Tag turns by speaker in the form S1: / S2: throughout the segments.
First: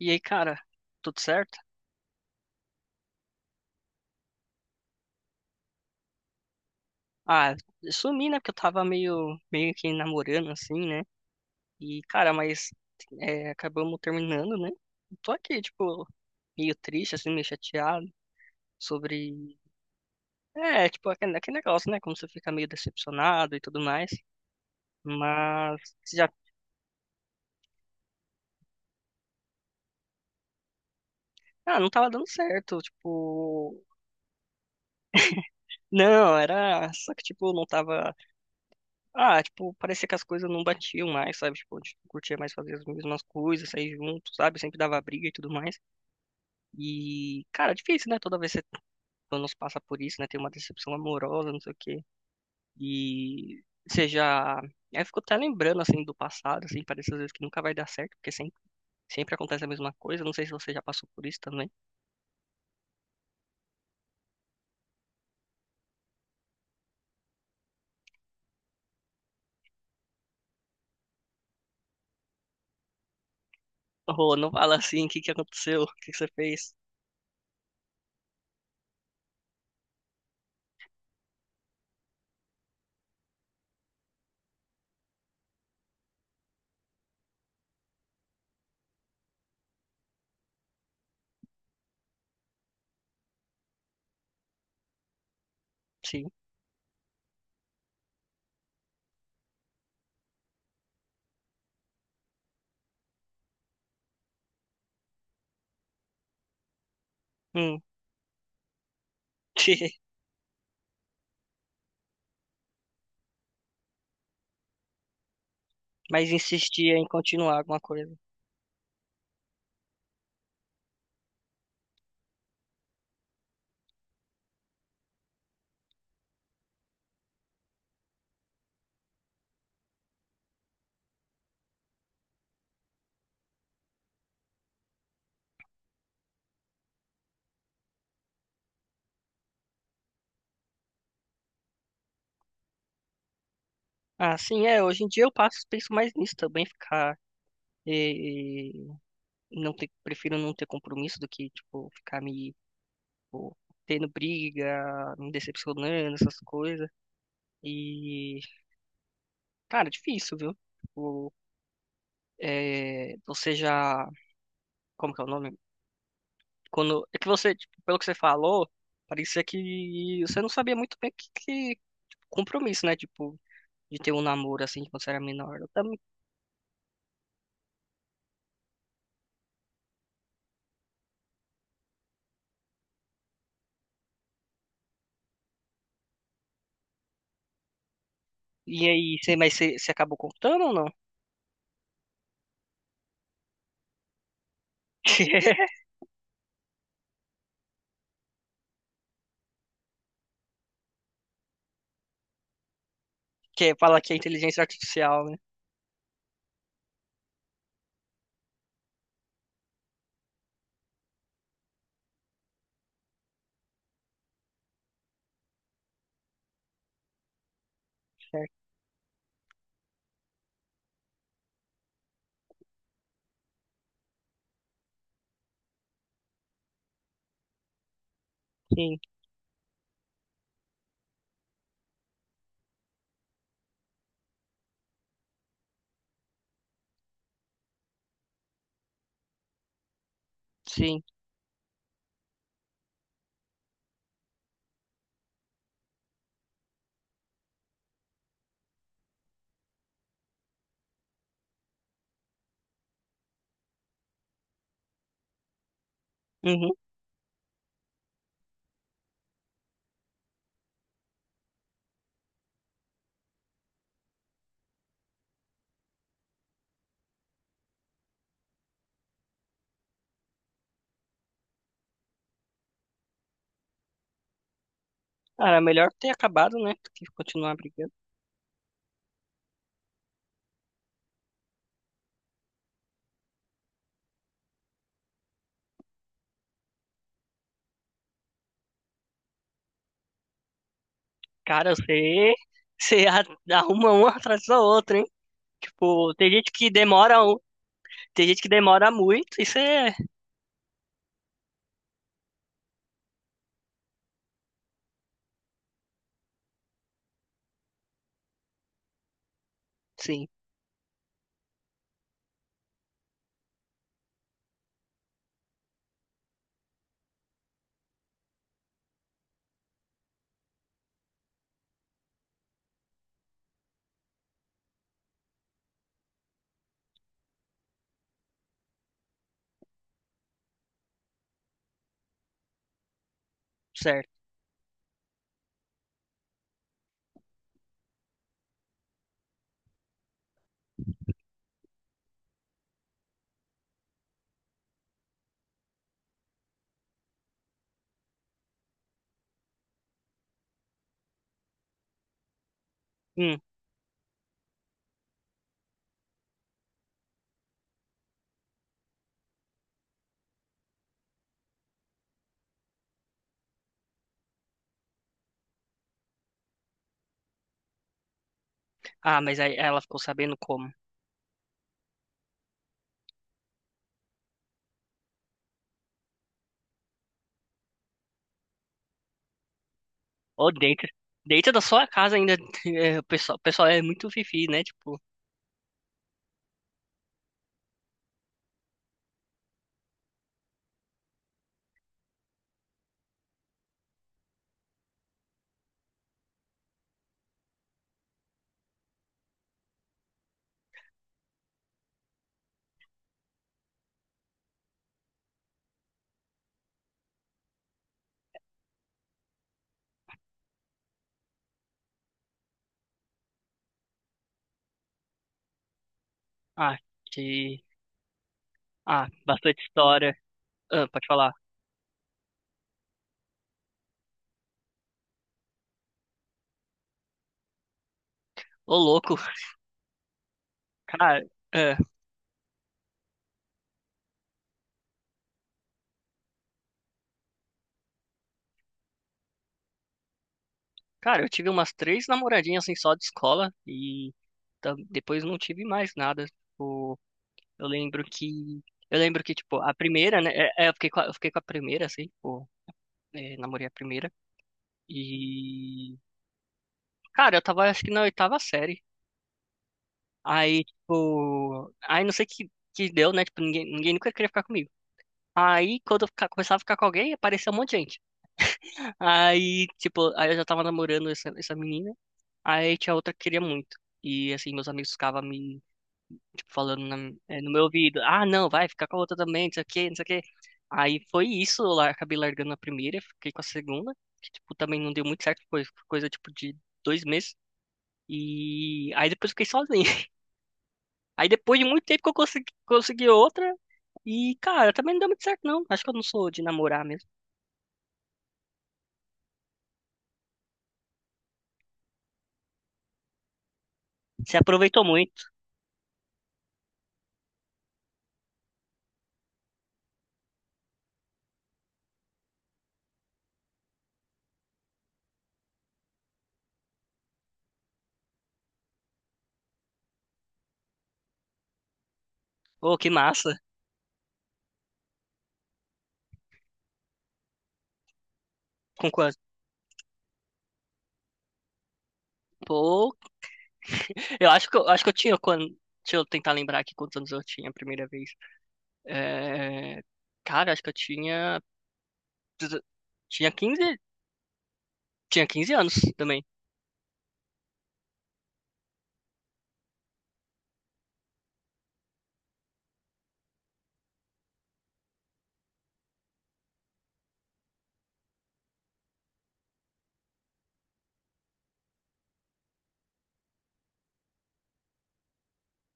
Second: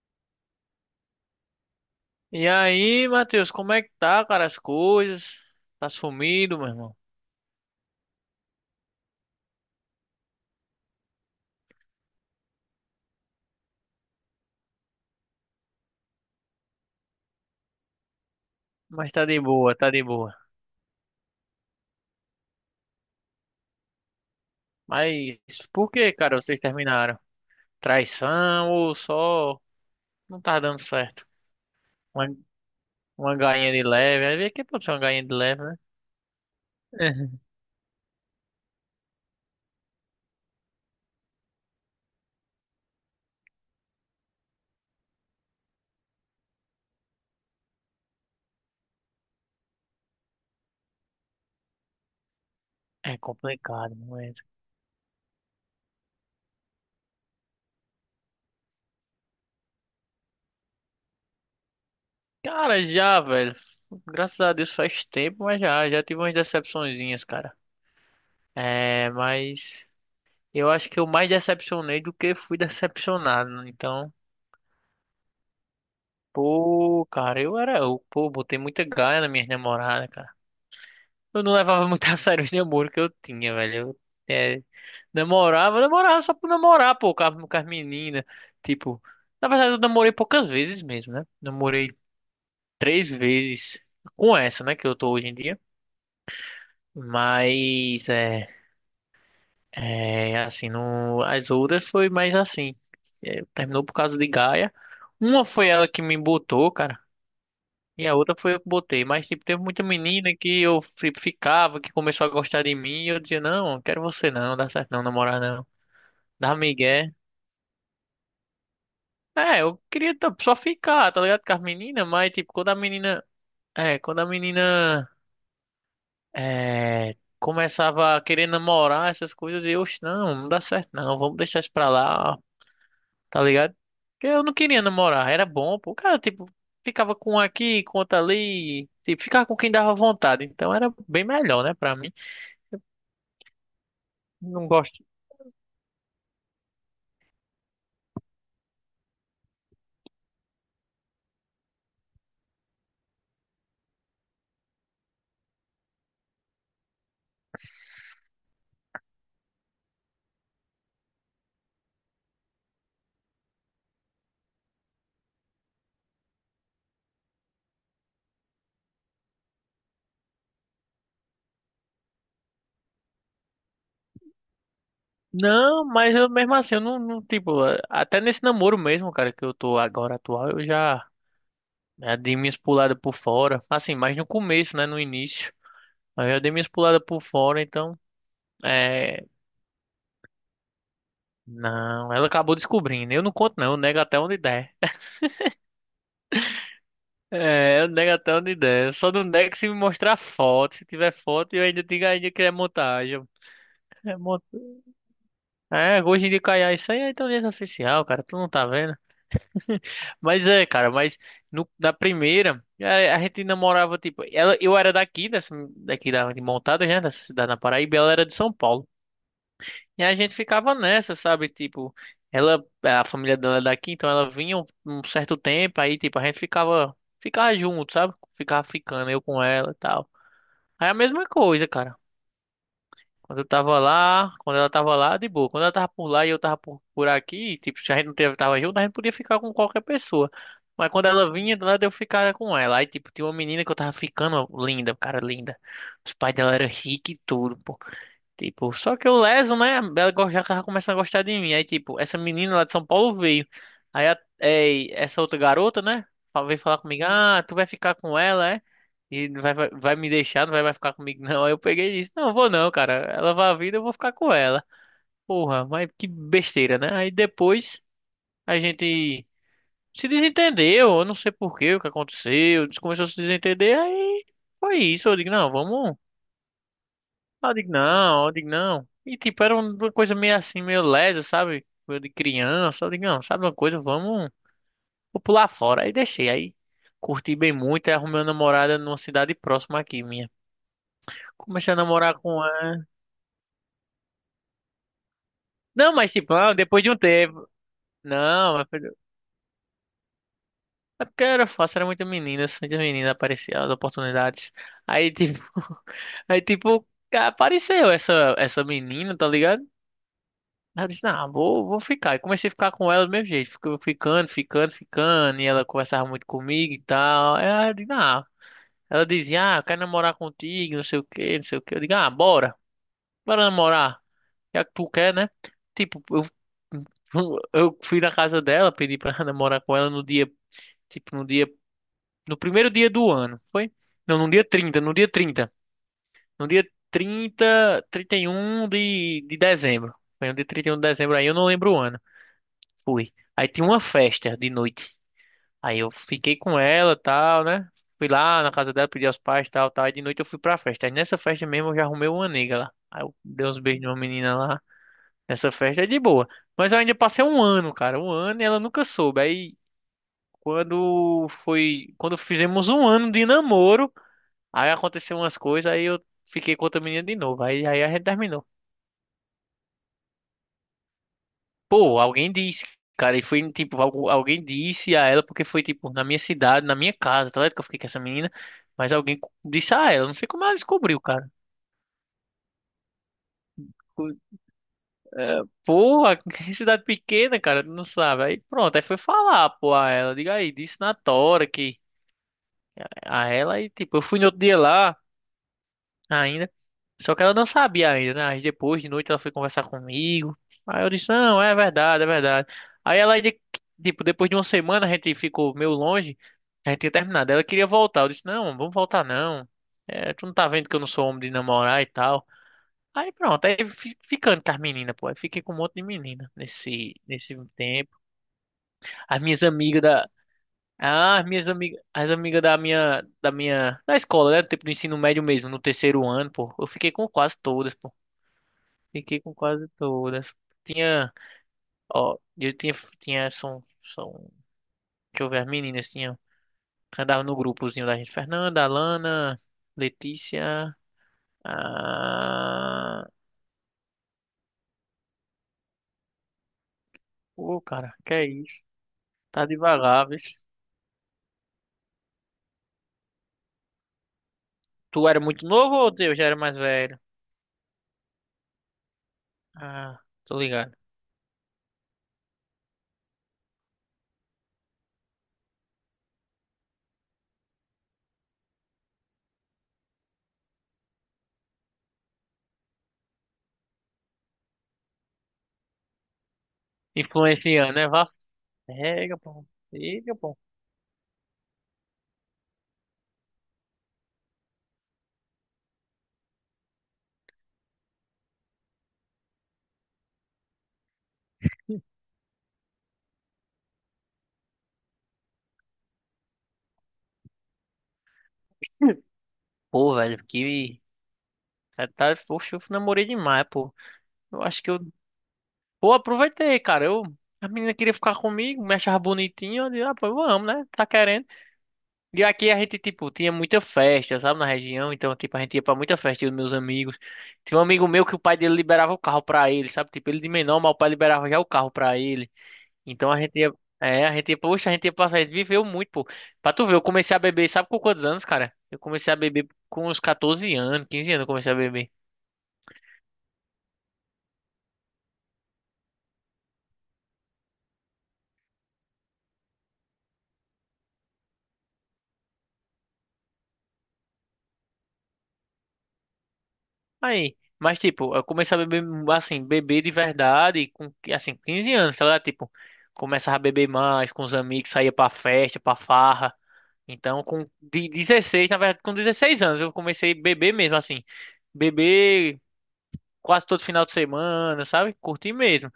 S1: E aí, cara, tudo certo?
S2: E aí, Matheus, como é que tá, cara, as coisas? Tá sumido, meu irmão.
S1: Ah, eu sumi, né? Porque eu tava meio que namorando, assim, né? E, cara, mas é, acabamos terminando, né? Eu tô aqui, tipo, meio triste, assim, meio chateado
S2: Mas tá de
S1: sobre.
S2: boa, tá de boa.
S1: É, tipo, aquele negócio, né? Como você fica meio decepcionado e tudo mais.
S2: Mas
S1: Mas
S2: por que,
S1: já.
S2: cara, vocês terminaram? Traição ou só não tá dando certo?
S1: Ah, não tava dando
S2: Uma,
S1: certo,
S2: uma galinha
S1: tipo.
S2: de leve, às vezes que pode ser uma galinha de leve, né?
S1: Não, era. Só que, tipo, não tava. Ah, tipo, parecia que as coisas não batiam mais, sabe? Tipo, a gente não curtia mais fazer as mesmas coisas, sair junto, sabe? Sempre dava briga e tudo mais. E, cara, difícil, né? Toda vez que você pelo menos passa por isso, né? Tem uma decepção amorosa, não sei o quê.
S2: É
S1: E
S2: complicado,
S1: você
S2: mas...
S1: já. Aí eu fico até lembrando, assim, do passado, assim, parece às vezes que nunca vai dar certo, porque sempre acontece a mesma coisa. Não sei se você já passou por isso também.
S2: Cara, já, velho. Graças a Deus faz tempo, mas já tive umas decepçõezinhas, cara. É, mas eu acho que eu mais decepcionei do que fui decepcionado, né? Então,
S1: Oh, não fala assim, o que que aconteceu? O que que você fez?
S2: pô, cara, eu era. Eu, pô, botei muita gaia na minha namorada, cara. Eu não levava muito a sério os namoros que eu tinha, velho. Eu, é, namorava, namorava só por namorar, pô, com as meninas. Tipo, na verdade eu namorei poucas vezes mesmo, né? Namorei três vezes com essa, né, que eu tô hoje em dia.
S1: Sim.
S2: Mas, é. É, assim, não, as outras foi mais assim. É, terminou por causa de gaia. Uma foi ela que me botou, cara.
S1: Hum.
S2: E a outra foi eu que botei. Mas, tipo, teve muita menina que eu ficava, que começou a gostar de mim. E eu dizia, não, quero você não, não dá certo não, namorar não.
S1: Mas
S2: Dá
S1: insistia em
S2: migué.
S1: continuar alguma coisa.
S2: É, eu queria só ficar, tá ligado? Com as meninas, mas, tipo, quando a menina... É, quando a menina... É... Começava a querer namorar essas coisas. E eu, "Oxe, não, não dá certo não. Vamos deixar isso pra lá, tá ligado? Porque eu não queria namorar. Era bom, pô. O cara, tipo, ficava com um aqui, com outro ali. Tipo, ficava com quem dava vontade. Então, era bem melhor, né, pra mim.
S1: Ah, sim,
S2: Não
S1: é.
S2: gosto.
S1: Hoje em dia eu passo, penso mais nisso também, ficar e, não ter, prefiro não ter compromisso do que, tipo, ficar me, tipo, tendo briga, me decepcionando, essas coisas. E, cara, é difícil, viu? Tipo, é, você já, como que é o nome? Quando, é que você, tipo, pelo que você falou, parecia que você não sabia muito bem o que, que tipo, compromisso, né? Tipo, de ter um namoro assim quando você era menor. Eu
S2: Não,
S1: também-
S2: mas eu mesmo assim, eu não, não, tipo, até nesse namoro mesmo, cara, que eu tô agora atual, eu já, já dei minhas puladas por fora. Assim, mas no começo, né, no início. Mas eu já dei minhas puladas por fora, então,
S1: E aí,
S2: é.
S1: você, mas você acabou contando ou não?
S2: Não, ela acabou descobrindo. Eu não conto, não, eu nego até onde der. É, eu nego até onde der. Eu só não nego se me mostrar foto. Se tiver foto, eu ainda digo ainda que é montagem.
S1: Que fala que é
S2: É, mont...
S1: inteligência artificial, né?
S2: é, hoje em dia caiu isso aí é inteligência artificial, cara, tu não tá vendo? Mas é, cara, mas na primeira, a gente namorava, tipo, ela, eu era daqui, dessa, daqui da, de Montada, né, dessa cidade na Paraíba, ela era de São
S1: Certo.
S2: Paulo. E a gente ficava nessa, sabe, tipo, ela, a família dela é daqui, então ela vinha um certo tempo, aí, tipo, a gente ficava, ficava junto, sabe, ficava
S1: Sim,
S2: ficando, eu com ela e tal. Aí a mesma coisa, cara. Quando eu tava lá, quando ela tava lá, de boa. Quando ela tava por lá e eu tava por aqui, tipo, se a gente não tava junto, a gente podia ficar com qualquer pessoa. Mas
S1: sim.
S2: quando ela vinha, do nada eu ficava com ela. Aí, tipo, tinha uma menina que eu tava ficando ó, linda, cara, linda. Os pais dela eram ricos e tudo, pô. Tipo, só que o Leso, né? Ela já tava começando a gostar de mim. Aí, tipo, essa menina lá de São Paulo veio. Aí, é, essa outra garota, né? Veio
S1: Uhum.
S2: falar comigo: Ah, tu vai ficar com ela, é? E não vai, vai me deixar, não vai ficar comigo, não. Aí eu peguei e disse: Não, vou não, cara. Ela vai vir, eu vou ficar com ela. Porra, mas que besteira, né? Aí depois a gente se desentendeu. Eu não sei por quê, o que aconteceu. A gente começou a se desentender. Aí foi isso. Eu digo: Não,
S1: Cara, melhor
S2: vamos.
S1: ter acabado, né? Do que
S2: Aí eu
S1: continuar
S2: digo,
S1: brigando.
S2: não, eu digo, não. E tipo, era uma coisa meio assim, meio lesa, sabe? Coisa de criança. Eu digo, não, sabe uma coisa? Vamos, vou pular fora. Aí deixei, aí curti bem muito. Aí arrumei uma namorada numa cidade próxima aqui, minha. Comecei
S1: Cara,
S2: a namorar
S1: você,
S2: com ela.
S1: você a- arruma uma atrás da outra, hein?
S2: Não, mas
S1: Tipo, tem
S2: tipo,
S1: gente
S2: não,
S1: que
S2: depois de um
S1: demora, um-
S2: tempo.
S1: tem gente que
S2: Não, mas foi-
S1: demora muito, isso é.
S2: é porque era fácil, era muita menina, muitas meninas apareciam, as oportunidades. Aí tipo, aí tipo, apareceu essa menina, tá ligado?
S1: Sim,
S2: Aí eu disse, não, vou ficar. E comecei a ficar com ela do mesmo jeito. Ficou ficando, ficando, ficando. E ela conversava muito comigo e tal. Aí eu disse, não. Ela dizia, ah, eu quero namorar contigo, não sei o que, não sei o que. Eu digo, ah, bora. Bora namorar. Já que tu quer, né? Tipo, eu, eu fui na casa dela, pedi pra namorar com ela no dia, tipo, no dia, no primeiro dia do ano. Foi?
S1: certo.
S2: Não, no dia No dia trinta e um de dezembro. Foi no dia 31 de dezembro aí, eu não lembro o ano. Fui. Aí tinha uma festa de noite. Aí eu fiquei com ela, tal, né? Fui lá na casa dela, pedi aos pais, tal, tal. Aí de noite eu fui pra festa. Aí nessa festa mesmo eu já arrumei uma nega lá. Aí eu
S1: Hum.
S2: dei uns beijos numa menina lá. Nessa festa é de boa. Mas eu ainda passei um ano, cara. Um ano e ela nunca soube. Aí quando foi. Quando fizemos um ano de namoro, aí aconteceu umas coisas, aí eu fiquei com outra menina de novo. Aí, aí a gente terminou.
S1: Ah, mas aí ela ficou sabendo como.
S2: Pô, alguém disse, cara, e foi tipo, alguém disse a ela porque foi tipo na minha cidade, na minha casa, tá ligado? Que eu fiquei com essa menina, mas alguém disse a ela, não sei como
S1: Ô,
S2: ela
S1: dentro,
S2: descobriu, cara.
S1: dentro da sua casa ainda, é, o pessoal é muito
S2: Co-
S1: fifi, né? Tipo,
S2: É, porra, que cidade pequena, cara, não sabe. Aí pronto, aí foi falar, pô, a ela, diga aí, disse na tora que a ela, e tipo, eu fui no outro dia lá ainda. Só que ela não sabia ainda, né? Aí depois de noite ela foi conversar comigo. Aí eu disse, não, é verdade, é verdade. Aí ela, tipo, depois de uma semana a gente ficou meio longe, a gente tinha terminado. Ela queria voltar. Eu disse, não, vamos voltar não. É, tu não tá vendo que eu não sou homem de namorar e tal. Aí pronto, aí ficando com as meninas, pô. Aí fiquei com um monte de menina
S1: ah,
S2: nesse
S1: que,
S2: tempo.
S1: ah,
S2: As minhas
S1: bastante
S2: amigas da.
S1: história. Ah, pode
S2: Ah, as
S1: falar.
S2: minhas amigas, as amigas da escola, né? Tipo, do ensino médio mesmo, no terceiro ano, pô. Eu fiquei com quase todas, pô.
S1: Ô, louco,
S2: Fiquei com quase todas. Tinha,
S1: cara. Ah.
S2: ó, eu tinha, são, deixa eu ver, as meninas andavam no grupozinho da gente, Fernanda, Alana, Letícia,
S1: Cara, eu tive umas três namoradinhas assim só de
S2: ah,
S1: escola e ta- depois não tive mais nada. Tipo,
S2: ô,
S1: eu
S2: cara,
S1: lembro
S2: que é
S1: que
S2: isso?
S1: eu lembro que
S2: Tá
S1: tipo a
S2: devagar,
S1: primeira, né?
S2: vês?
S1: Eu fiquei com a, eu fiquei com a primeira assim, tipo, é, namorei a primeira
S2: Tu era muito novo ou
S1: e
S2: eu já era mais velho?
S1: cara, eu tava acho que na oitava série.
S2: Ah, tô
S1: Aí
S2: ligado.
S1: tipo, aí não sei que deu, né? Tipo, ninguém nunca queria ficar comigo. Aí quando eu fica- começava a ficar com alguém, aparecia um monte de gente. Aí tipo, aí eu já tava namorando essa menina. Aí tinha outra que queria muito. E assim, meus amigos ficavam me tipo, falando na- no meu
S2: Influenciando, né,
S1: ouvido,
S2: vá?
S1: ah, não, vai ficar com a outra
S2: Pega,
S1: também,
S2: pô,
S1: não sei o quê, não sei o
S2: pega,
S1: quê.
S2: pô.
S1: Aí foi isso, eu lar- acabei largando a primeira, fiquei com a segunda, que, tipo, também não deu muito certo, foi coisa, tipo, de 2 meses. E aí depois eu fiquei sozinho. Aí depois de muito tempo que eu consegui outra, e, cara, também não deu muito certo, não. Acho que eu não sou de namorar mesmo.
S2: Pô, velho, que... Tá, poxa, eu namorei demais, pô.
S1: Você
S2: Eu acho que eu
S1: aproveitou muito.
S2: Pô, aproveitei, cara. Eu, a menina queria ficar comigo, me achava bonitinho. Eu disse, ah, pô, vamos, né? Tá querendo. E aqui a gente, tipo, tinha muita festa, sabe, na região. Então, tipo, a gente ia pra muita festa, eu e meus amigos. Tinha um amigo meu que o pai dele liberava o carro pra ele, sabe? Tipo, ele de menor, mas o pai liberava já o carro pra ele.
S1: Ô, que
S2: Então a
S1: massa.
S2: gente ia. É, a gente ia, poxa, a gente ia pra festa. Viveu muito, pô. Pra tu ver, eu comecei a beber, sabe com quantos anos, cara? Eu
S1: Com
S2: comecei a
S1: quanto?
S2: beber com uns 14 anos, 15 anos, eu comecei a beber.
S1: Pô, eu acho que eu tinha quando... Deixa eu tentar lembrar aqui quantos anos eu tinha a primeira vez. É... Cara, acho que eu tinha. Tinha 15 tinha 15 anos também.
S2: Aí, mas tipo, eu comecei a beber, assim, beber de verdade com, assim, 15 anos, tá ligado? Tipo, começava a beber mais com os amigos, saía pra festa, pra farra. Então, com de 16, na verdade, com 16 anos, eu comecei a beber mesmo, assim. Beber quase todo final de semana, sabe? Curtir mesmo.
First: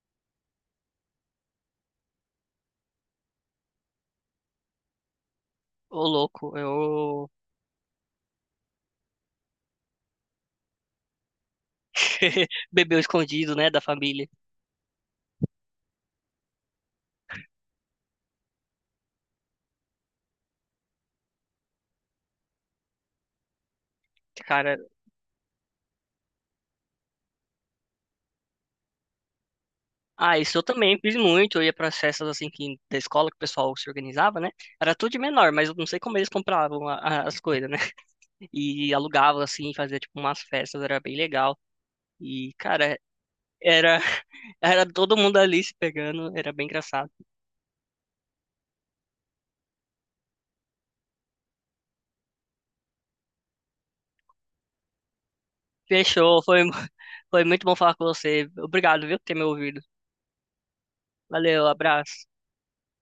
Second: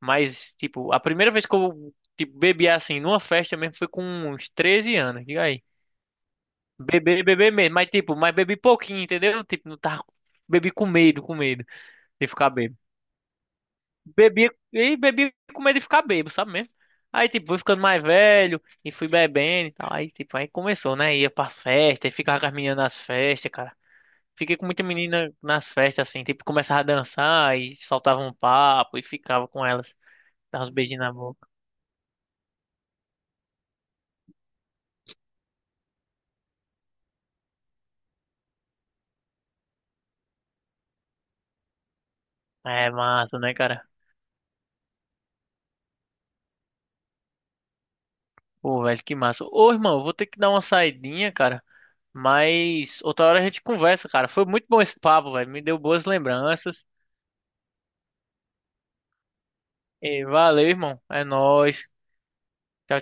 S2: Mas, tipo, a primeira vez que eu, tipo, bebi, assim, numa festa mesmo foi com uns 13 anos, diga aí.
S1: Ô, louco,
S2: Beber,
S1: eu
S2: beber mesmo, mas, tipo, mas bebi pouquinho, entendeu? Tipo, não tava... Bebi com medo de ficar bêbado.
S1: bebeu escondido, né, da família.
S2: Bebi e bebi com medo de ficar bêbado, sabe mesmo? Aí, tipo, fui ficando mais velho e fui bebendo e tal. Aí, tipo, aí começou, né? Ia pras festa e ficava com as meninas nas festas, cara. Fiquei com
S1: Cara,
S2: muita menina nas festas, assim, tipo, começava a dançar e soltava um papo e ficava com elas.
S1: ah, isso eu
S2: Dava uns
S1: também
S2: beijinhos na
S1: fiz
S2: boca.
S1: muito. Eu ia para festas assim que da escola que o pessoal se organizava, né? Era tudo de menor, mas eu não sei como eles compravam a- as coisas, né? E alugavam assim, fazia tipo umas festas, era bem legal. E
S2: É
S1: cara,
S2: massa, né, cara?
S1: era era todo mundo ali se pegando, era bem engraçado.
S2: Pô, velho, que massa. Ô, irmão, eu vou ter que dar uma saidinha, cara. Mas outra hora a gente conversa, cara. Foi muito bom esse papo, velho. Me deu boas
S1: Fechou, foi mu-
S2: lembranças.
S1: foi muito bom falar com você. Obrigado, viu, por ter me ouvido.
S2: E valeu, irmão. É
S1: Valeu,
S2: nóis.
S1: abraço.
S2: Tchau,